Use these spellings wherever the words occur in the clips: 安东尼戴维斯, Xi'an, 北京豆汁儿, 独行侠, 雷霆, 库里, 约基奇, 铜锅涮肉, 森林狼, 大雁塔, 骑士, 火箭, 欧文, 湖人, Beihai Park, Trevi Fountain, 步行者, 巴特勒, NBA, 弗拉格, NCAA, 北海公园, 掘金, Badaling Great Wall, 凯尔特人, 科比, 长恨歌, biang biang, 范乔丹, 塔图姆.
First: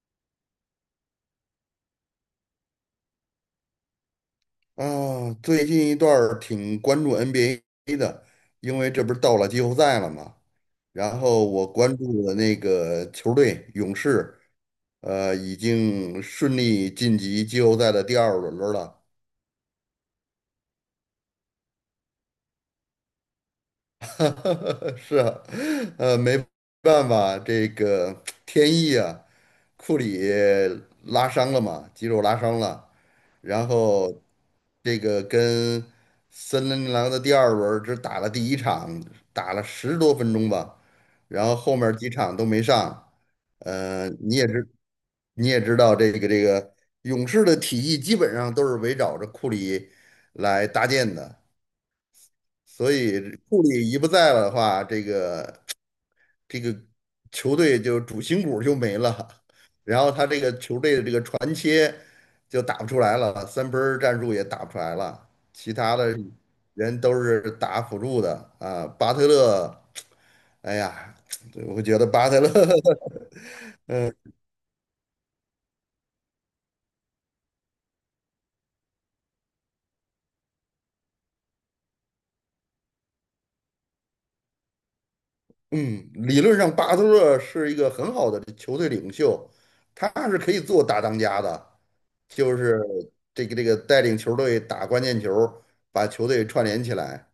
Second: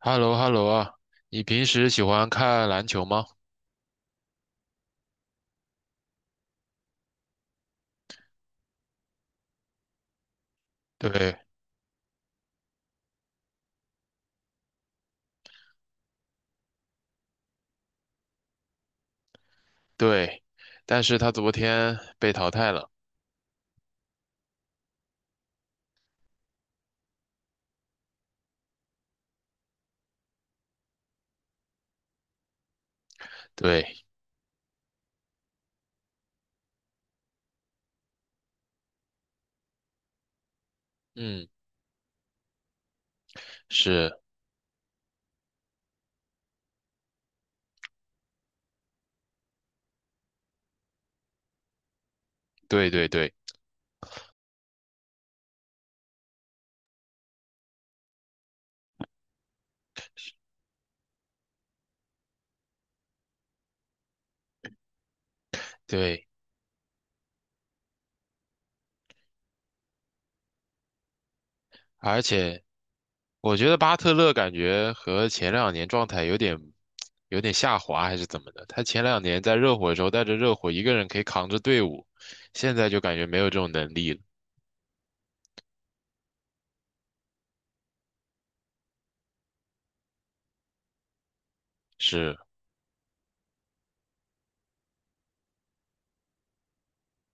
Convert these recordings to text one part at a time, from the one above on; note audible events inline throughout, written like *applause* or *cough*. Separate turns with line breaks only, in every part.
h e l l o h e l l o 啊，你平时喜欢看篮球吗？
啊，最近一段儿挺关注 NBA 的，因为这不是到了季后赛了嘛。然
对
后我关注的那个球队勇士，已经顺利晋级季后赛的第二轮儿了。
对，但是他昨天被淘汰了。
*laughs* 是啊，没办法，这个天意啊，库里拉伤了嘛，肌肉拉伤了，然
对，
后这个跟森林狼的第二轮只打了第一场，打了十多分钟吧，然
嗯，
后后面几场都没上，呃，
是，
你也知道这个勇士的体系基本上都是围绕着库里来搭建的。
对
所
对
以
对
库里一不在了的话，这个球队就主心骨就没了，然后他这个球队的这个传切就打不出来了，三分儿战术也打不出来了，其他的
对，
人都是打辅助的啊。巴特勒，哎呀，我觉得
而
巴特勒
且
*laughs*
我觉得巴特勒感觉和前两年状态有点下滑，还是怎么的？他前两年在热火的时候带着热火一个人可以扛着队伍，现在就感觉没有这种能力了。
嗯，理论上巴特勒是一个很好的球队领袖，他是可以做大当家的，
是，
就是这个带领球队打关键球，把球队串联起来。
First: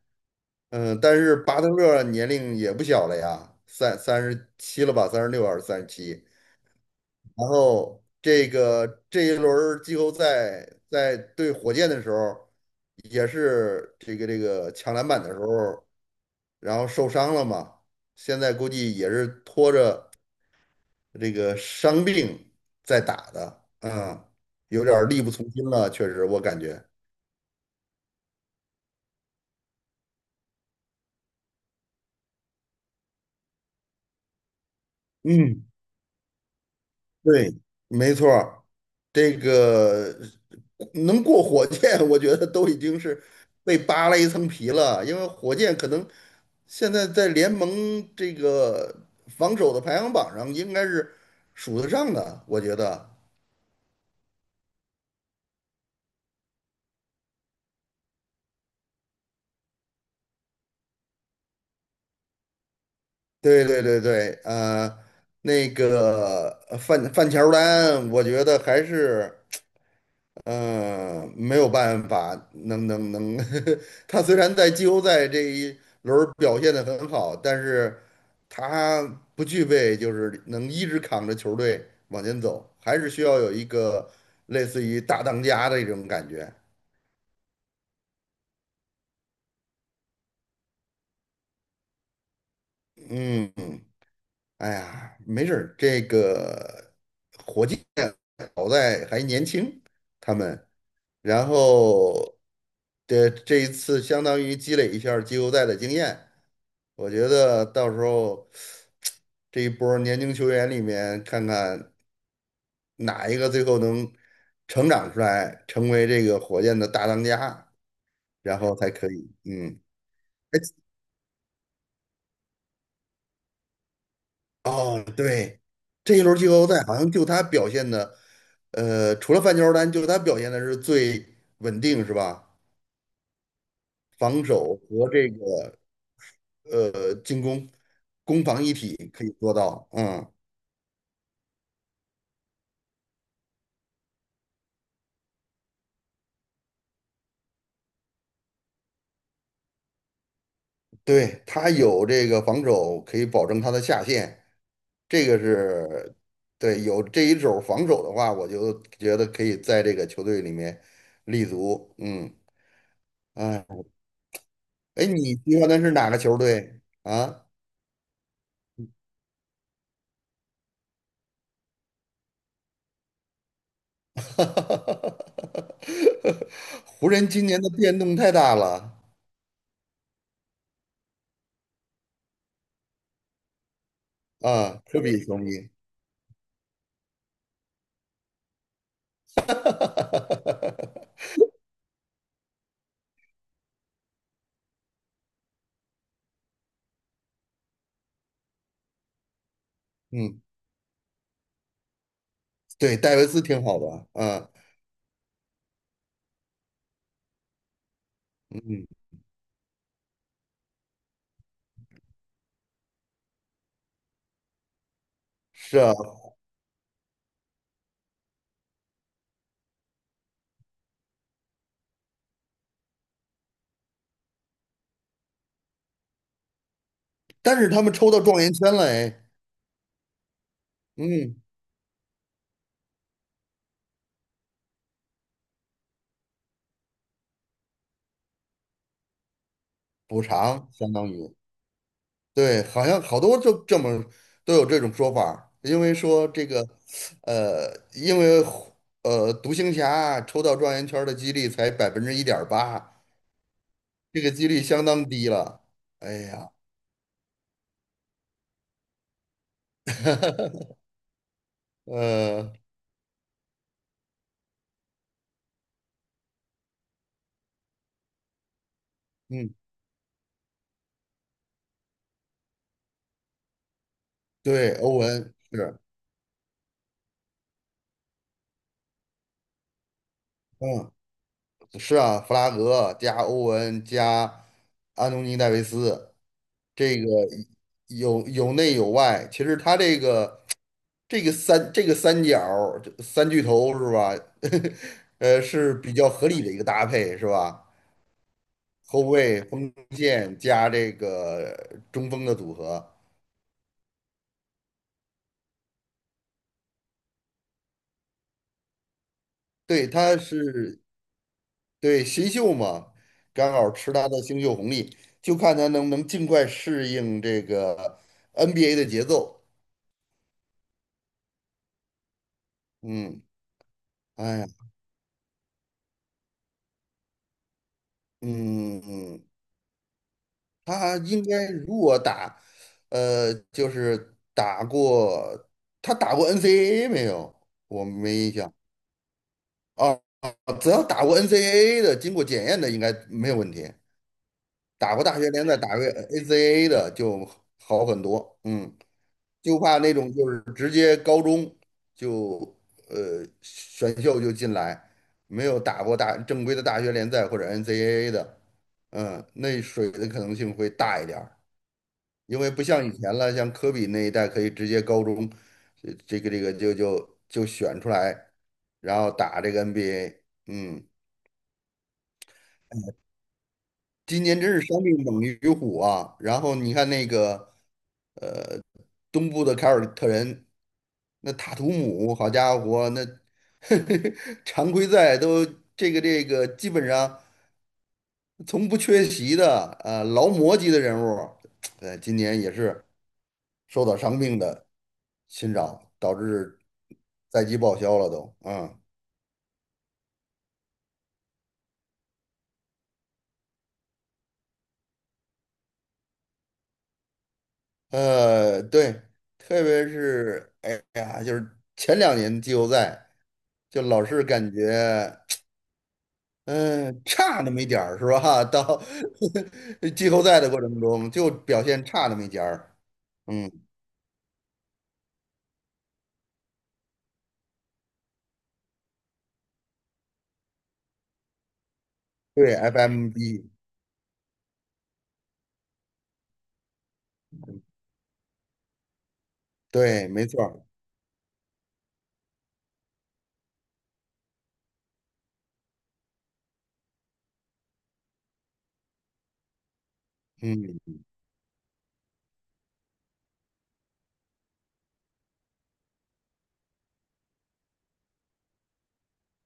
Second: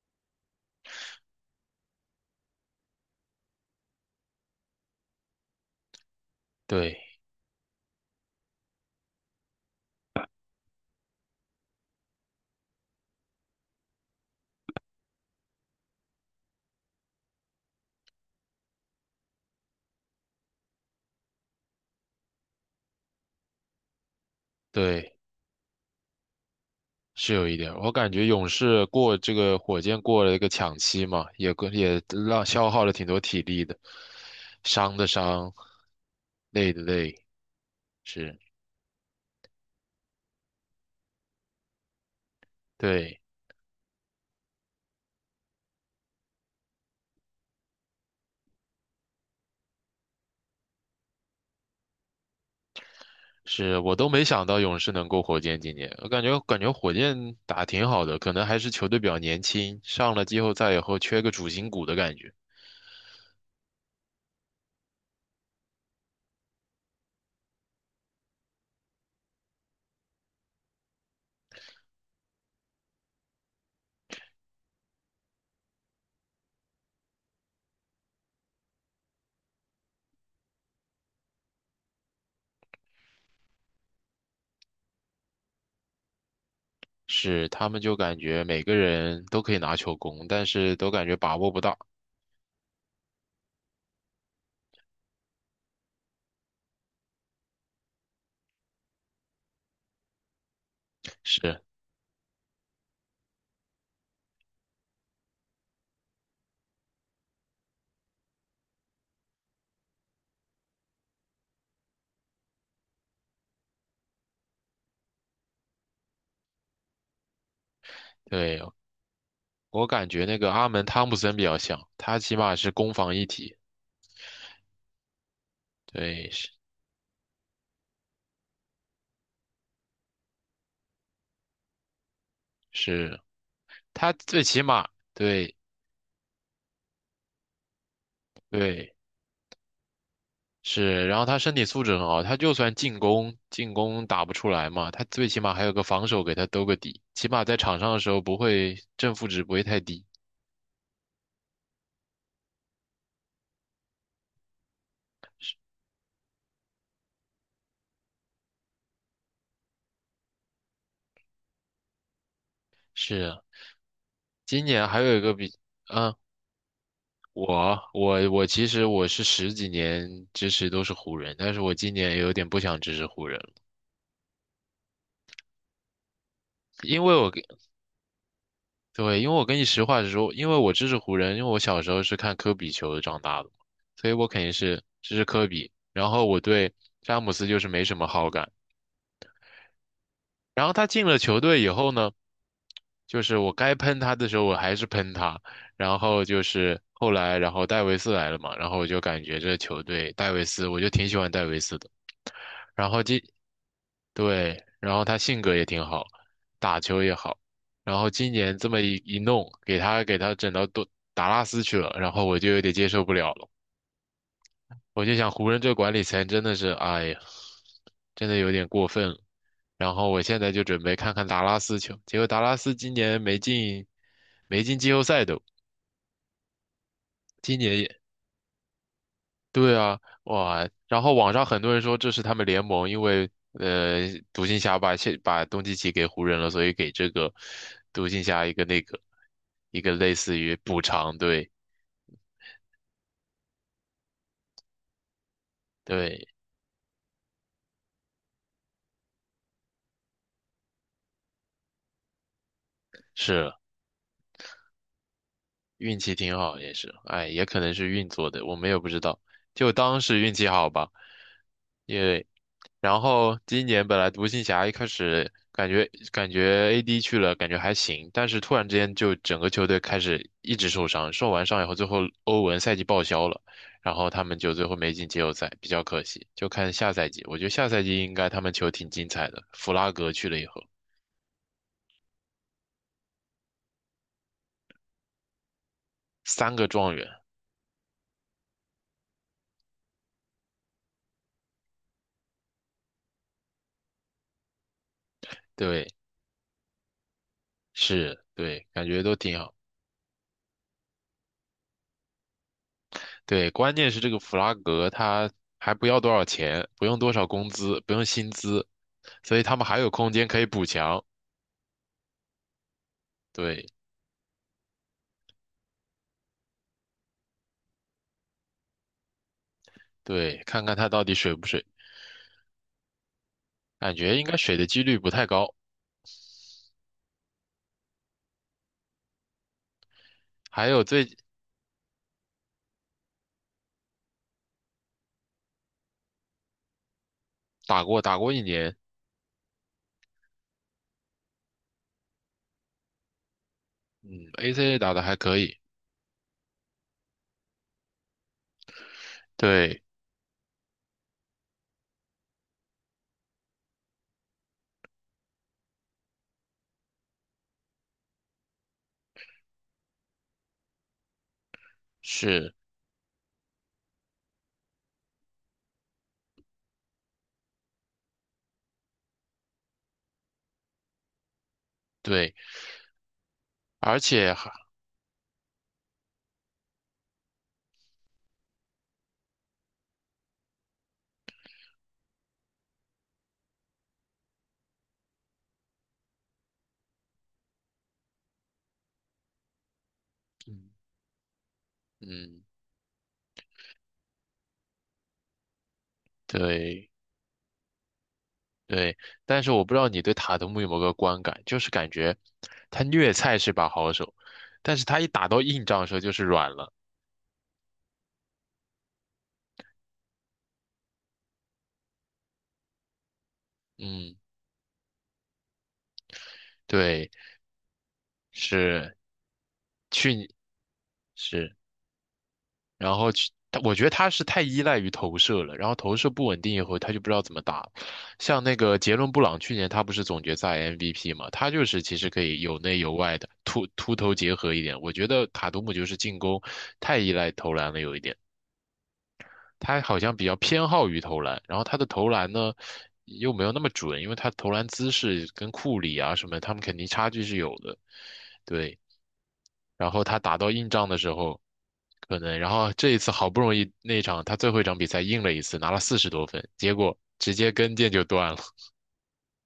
嗯，但是巴特勒年龄也不小了呀，三十七了吧，三十六还是三十七？
对
然后这个这一轮儿季后赛在对火箭的时候，也是这个抢篮板的时候，然后受伤了嘛。现在估计也是拖着这个伤病在打的，啊，有点儿
对。
力不从心了，确实我感觉。
是有一点，我感觉勇士过这个火箭过了一个抢七嘛，也过也让消耗了挺多体力的，伤的伤，
嗯，
累的累，
对，没错
是，
儿，这个能过火箭，*laughs* 我觉得都已经
对，
是被扒了一层皮了，因为火箭可能现在在联盟这个防守的排行榜上应该是数得上的，我觉得。
是我都没想到勇士能过火箭今年，我感觉火箭打挺好的，可能还是球队比较年轻，上了季后赛以后缺个主心骨的感觉，
对对对对，呃，那个呃范范乔丹，我觉得还是。嗯，没有办法，能能能，*laughs* 他虽然在季后赛这一轮儿表现得很好，但是他不具备就是能一直扛着球队往前走，还是需要有一个类似于大当家的一种感觉。
是他们就感觉每个人都可以拿球攻，但是都感觉把握不到，
嗯，哎呀，没事儿这个火箭好在还年轻，他们，然
是。
后这一次相当于积累一下儿季后赛的经验。我觉得到时候这一波儿年轻球员里面，看看哪一个最后能成长出来，成为这个火箭的大当家，然
对，
后才可以。嗯，
我感觉那个
哎，
阿门汤普森比较像，他起码是攻防一体，
哦，对，这一
对，
轮
是
季后赛好像就他表现的，呃，除了范乔丹，就他表现的是最稳定，是吧？
是，他最
防
起
守
码
和这
对
个进攻，攻防一
对
体可以做到。嗯。
是，然后他身体素质很好，他就算进攻打不出来嘛，他最起码还有个防守给他兜个底，起码在场上的时候不会正负值不会太低。
对，他有这个防守，可以保证他的下限，这个是对有这一手防守的话，我就觉得可以在这个球队里面立足。嗯，
是啊，
哎，
今年还
哎，
有一个
你
比，
喜欢的是哪
嗯，
个球队啊？
我其实我是十几年支持都是湖人，但是我今年也有点不想支持湖人了。
*laughs*
因
湖
为
人
我
今年的变动太大了
对，因为我跟你实话实说，因为我支持湖人，因为我小时候是看科比球长大的嘛，所以我肯定
啊，
是
科
支
比
持
球
科
迷。
比。然后我对詹姆斯就是没什么好感。然后他进了
*laughs*
球队以后呢？就是我该喷他的时候，我还是喷他。然后就是后来，然后戴维斯来了嘛，然后我就感觉这球队戴
嗯，
维斯，我就挺喜欢戴维斯的。然
对，
后
戴
今，
维斯挺好的啊，
对，然后他性格也挺好，打球也好。然后今年这么
嗯，
一弄，给他整到多达拉斯去了，然后我就有点接受不了了。我就想湖人这
是
管
啊，
理层真的是，哎呀，真的有点过分了。然后我现在就准备看看达拉斯球，结果达拉斯今年没进，没进季后赛都，
但
今
是
年
他们
也
抽到状元签了，哎，
对啊，哇！然后网
嗯。
上很多人说这是他们联盟因为独行侠把东契奇给湖人了，所以给这个独行侠一个那个一个类
补
似于
偿，
补
相当
偿，
于
对
对，好像好多就这么都有这种说法儿，因为
对
说这个，呃，因为独行侠抽到状元圈儿的几率才百分之一点八，
是。
这个几率相当低了。
运
哎
气挺
呀，
好，也是，哎，也可能是运作的，我们也不知道，就当是运气
*laughs*
好吧。因为
呃，
然后今年本来独行侠一开始感觉AD 去了，感觉还行，但是突然之间就整个
嗯，
球队开始一直受伤，受完伤以后，最后欧文赛季报销了，然后他们就最
对，
后没
欧
进季后
文
赛，比
是，
较可惜。就看下赛季，我觉得下赛季应该他们球挺精彩的。弗拉格去了以后，
嗯，是啊，弗拉格加欧文加安东尼戴维斯，
三个状
这
元，
个有有内有外，其实他这个。三角儿三巨头是吧？*laughs* 是
对，
比较合理的一个搭配是吧？
是，对，感
后
觉都挺
卫、
好。
锋线加这个中锋的组合，
对，关键是这个弗拉格他还不要多少钱，不用多少工资，不用薪资，所以他们还
对，
有空
他
间可以补
是
强。
对新秀嘛，刚
对
好吃他的新秀红利，就看他能不能尽快适应这个 NBA 的节奏。
对，看看他到底水不水，
嗯，
感觉应该
哎呀，
水的几率不太高。
嗯嗯，
还有
他
最
应该如果打，就是打过，他打过 NCAA 没有？
打
我
过
没印
一
象。
年，
哦，哦只要打过 NCAA 的，经过检验的应该没有问题。
嗯，ACA 打
打
的
过
还
大学
可
联赛，
以。
打过 NCAA 的就好很多。嗯，就怕
对，
那种就是直接高中就选秀就进来，没有打过大正规的大学联赛或者 NCAA 的，嗯，那水的可能性会大一点儿。因为
是，
不像以前了，像科比那一代可以直接高中，呃这个就选出来，然后打这个 NBA。嗯，
对，而
今
且
年
还，
真是伤病猛于虎啊。然后你看那个东部的凯尔特人，那塔图姆，好家伙，那 *laughs* 常规赛都这个基本上从不缺席的，呃，劳模
嗯
级的人物，呃，今年
嗯，
也是。受到伤病的侵扰，导致
对
赛季报销了都。嗯，
对，但是我不知道你对塔图姆有没有个观感，就是感觉他虐菜是把好手，但是他一打到硬仗的时候就是软了。
呃，对，特别是哎呀，就是前两年季后赛，就老
嗯，
是感觉。嗯，
对，
差那么一点儿是吧？*laughs* 到
是
*laughs* 季
去
后
年
赛的过程中就
是，
表现差那么一点儿。
然后去，
嗯，
他我觉得他是太依赖于投射了，然后投射不稳定以后，他就不知道怎么打了。像那个杰伦布朗，去年他不是总决赛 MVP 嘛，他就是其实可以
对
有内有外的
，FMB,
突投结合一点。我觉得卡图姆就是进攻太依赖投篮了有一点，他好
对，
像比
没
较
错儿，
偏好于投篮，然后他的投篮呢又没有那么准，因为他投篮姿势跟库里啊什么他们肯定差距是有的，对。然后他打到硬
嗯，
仗的时候，可能，然后这一次好不容易那一场他最后一场比赛硬了一次，拿了40多分，结果直接跟腱就断了。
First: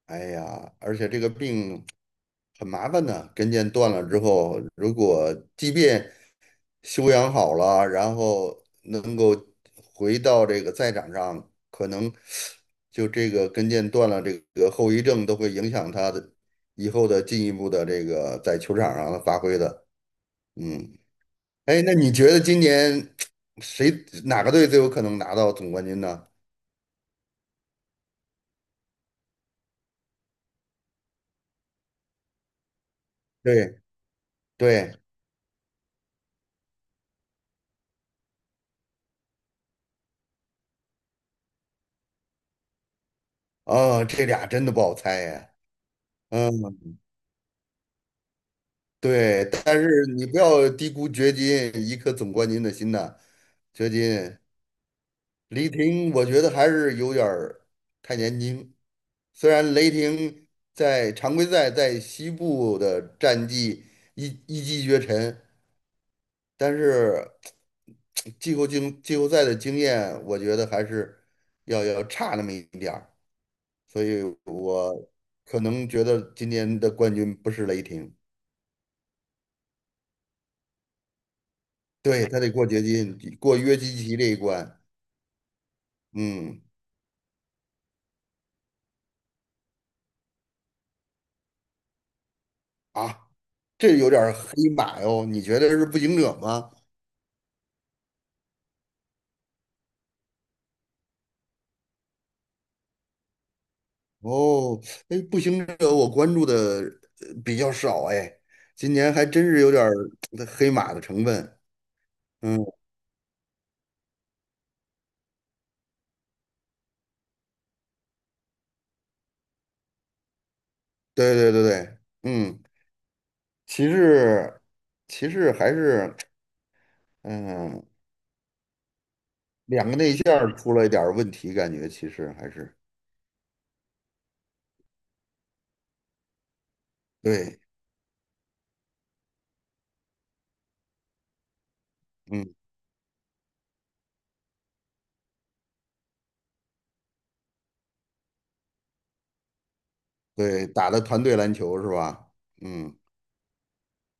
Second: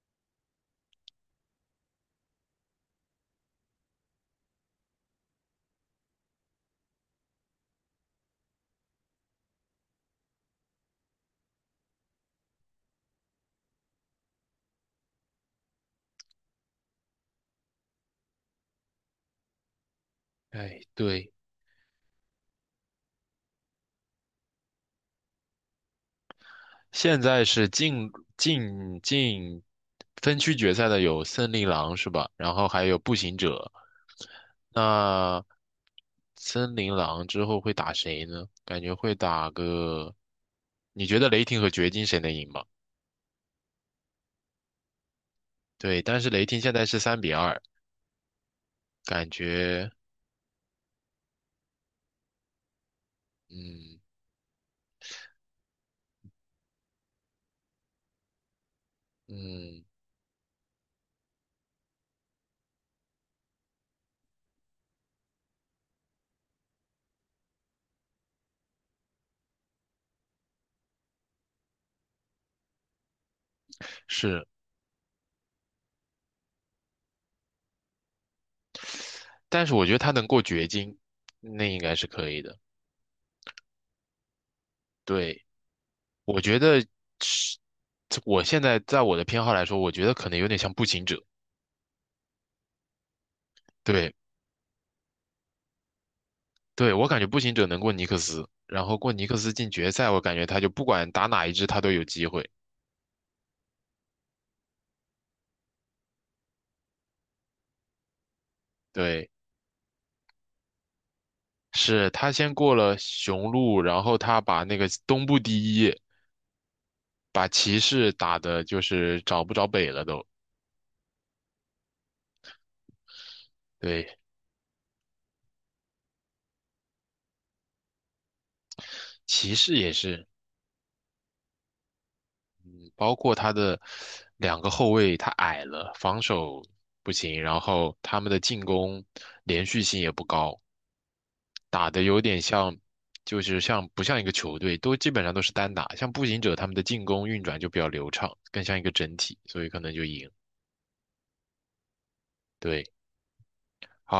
哎呀，而且这个病很麻烦的，跟腱断了之后，如果即便修养好了，然后能够回到这个赛场上，可能就这个跟腱断了，这个后遗症都会影响他的以后的进一步的这个在球场上的发挥的。
*laughs* 哎，
嗯，
对，
哎，那你觉得今年谁哪个队最有可能拿到总冠军呢？
现在是进分区决赛的有森林狼是吧？然后还有步行者。
对对，
那森林狼之后会打谁呢？感觉会打个，你觉得雷霆和掘金谁能赢吗？
啊，这俩真的不好猜呀。
对，但是雷
嗯，
霆现在是3-2，感
对，但
觉，
是你不要低估掘金一颗总冠军的心呐，掘
嗯
金。雷霆我觉得还是有点儿太年轻。虽然
嗯。
雷霆在常规赛在西部的战绩一一骑绝尘，但是季后赛的经验，我觉得还是要差那么一点儿。所以
是，
我可能觉得今年的冠军不是雷霆，
但是我觉得他能过掘金，那应该是
对，
可
他
以
得
的。
过掘金，过约基奇这一关。
对，我觉
嗯，
得是，我现在在我的偏好来说，我觉得可能有点像步行者。
啊，这有
对，
点儿黑马哟，你觉得是步行者吗？
对，我感觉步行者能过尼克斯，然后过尼克斯进决赛，我感觉他就不管打哪一支，他都有机会。
哦，哎，步行者我关注的呃比较少哎，今年还
对，
真是有点儿呃黑马的成分。
是他先
嗯，
过了雄鹿，然后他把那个东部第一，把骑士打的就是找不着北了都。
对对对对，嗯，骑
对，
士，骑士还是嗯，
骑士
两
也
个内
是。
线儿出了一点儿问题，感觉骑士还是
包括他的两个后卫，他矮了，防守不行，然
对，
后他们的进攻连续性也不高，打的有点
嗯，
像，就是像不像一个球队，都基本上都是单打，像步行者他们的进攻运转就比较流畅，更像一个整体，所以可能就赢。
对，打的团队篮球是吧？
对，
嗯，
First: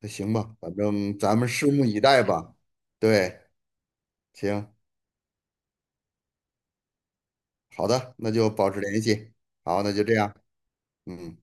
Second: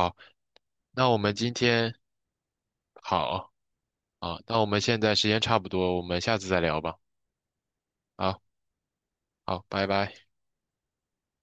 那行吧，反
那
正
我们
咱们
今
拭目
天
以待吧。对，
好啊，那我
行，
们现在时间差不多，我们下次再聊吧。
好的，那
啊，
就保持联系。
好，
好，
拜
那就这
拜。
样，嗯。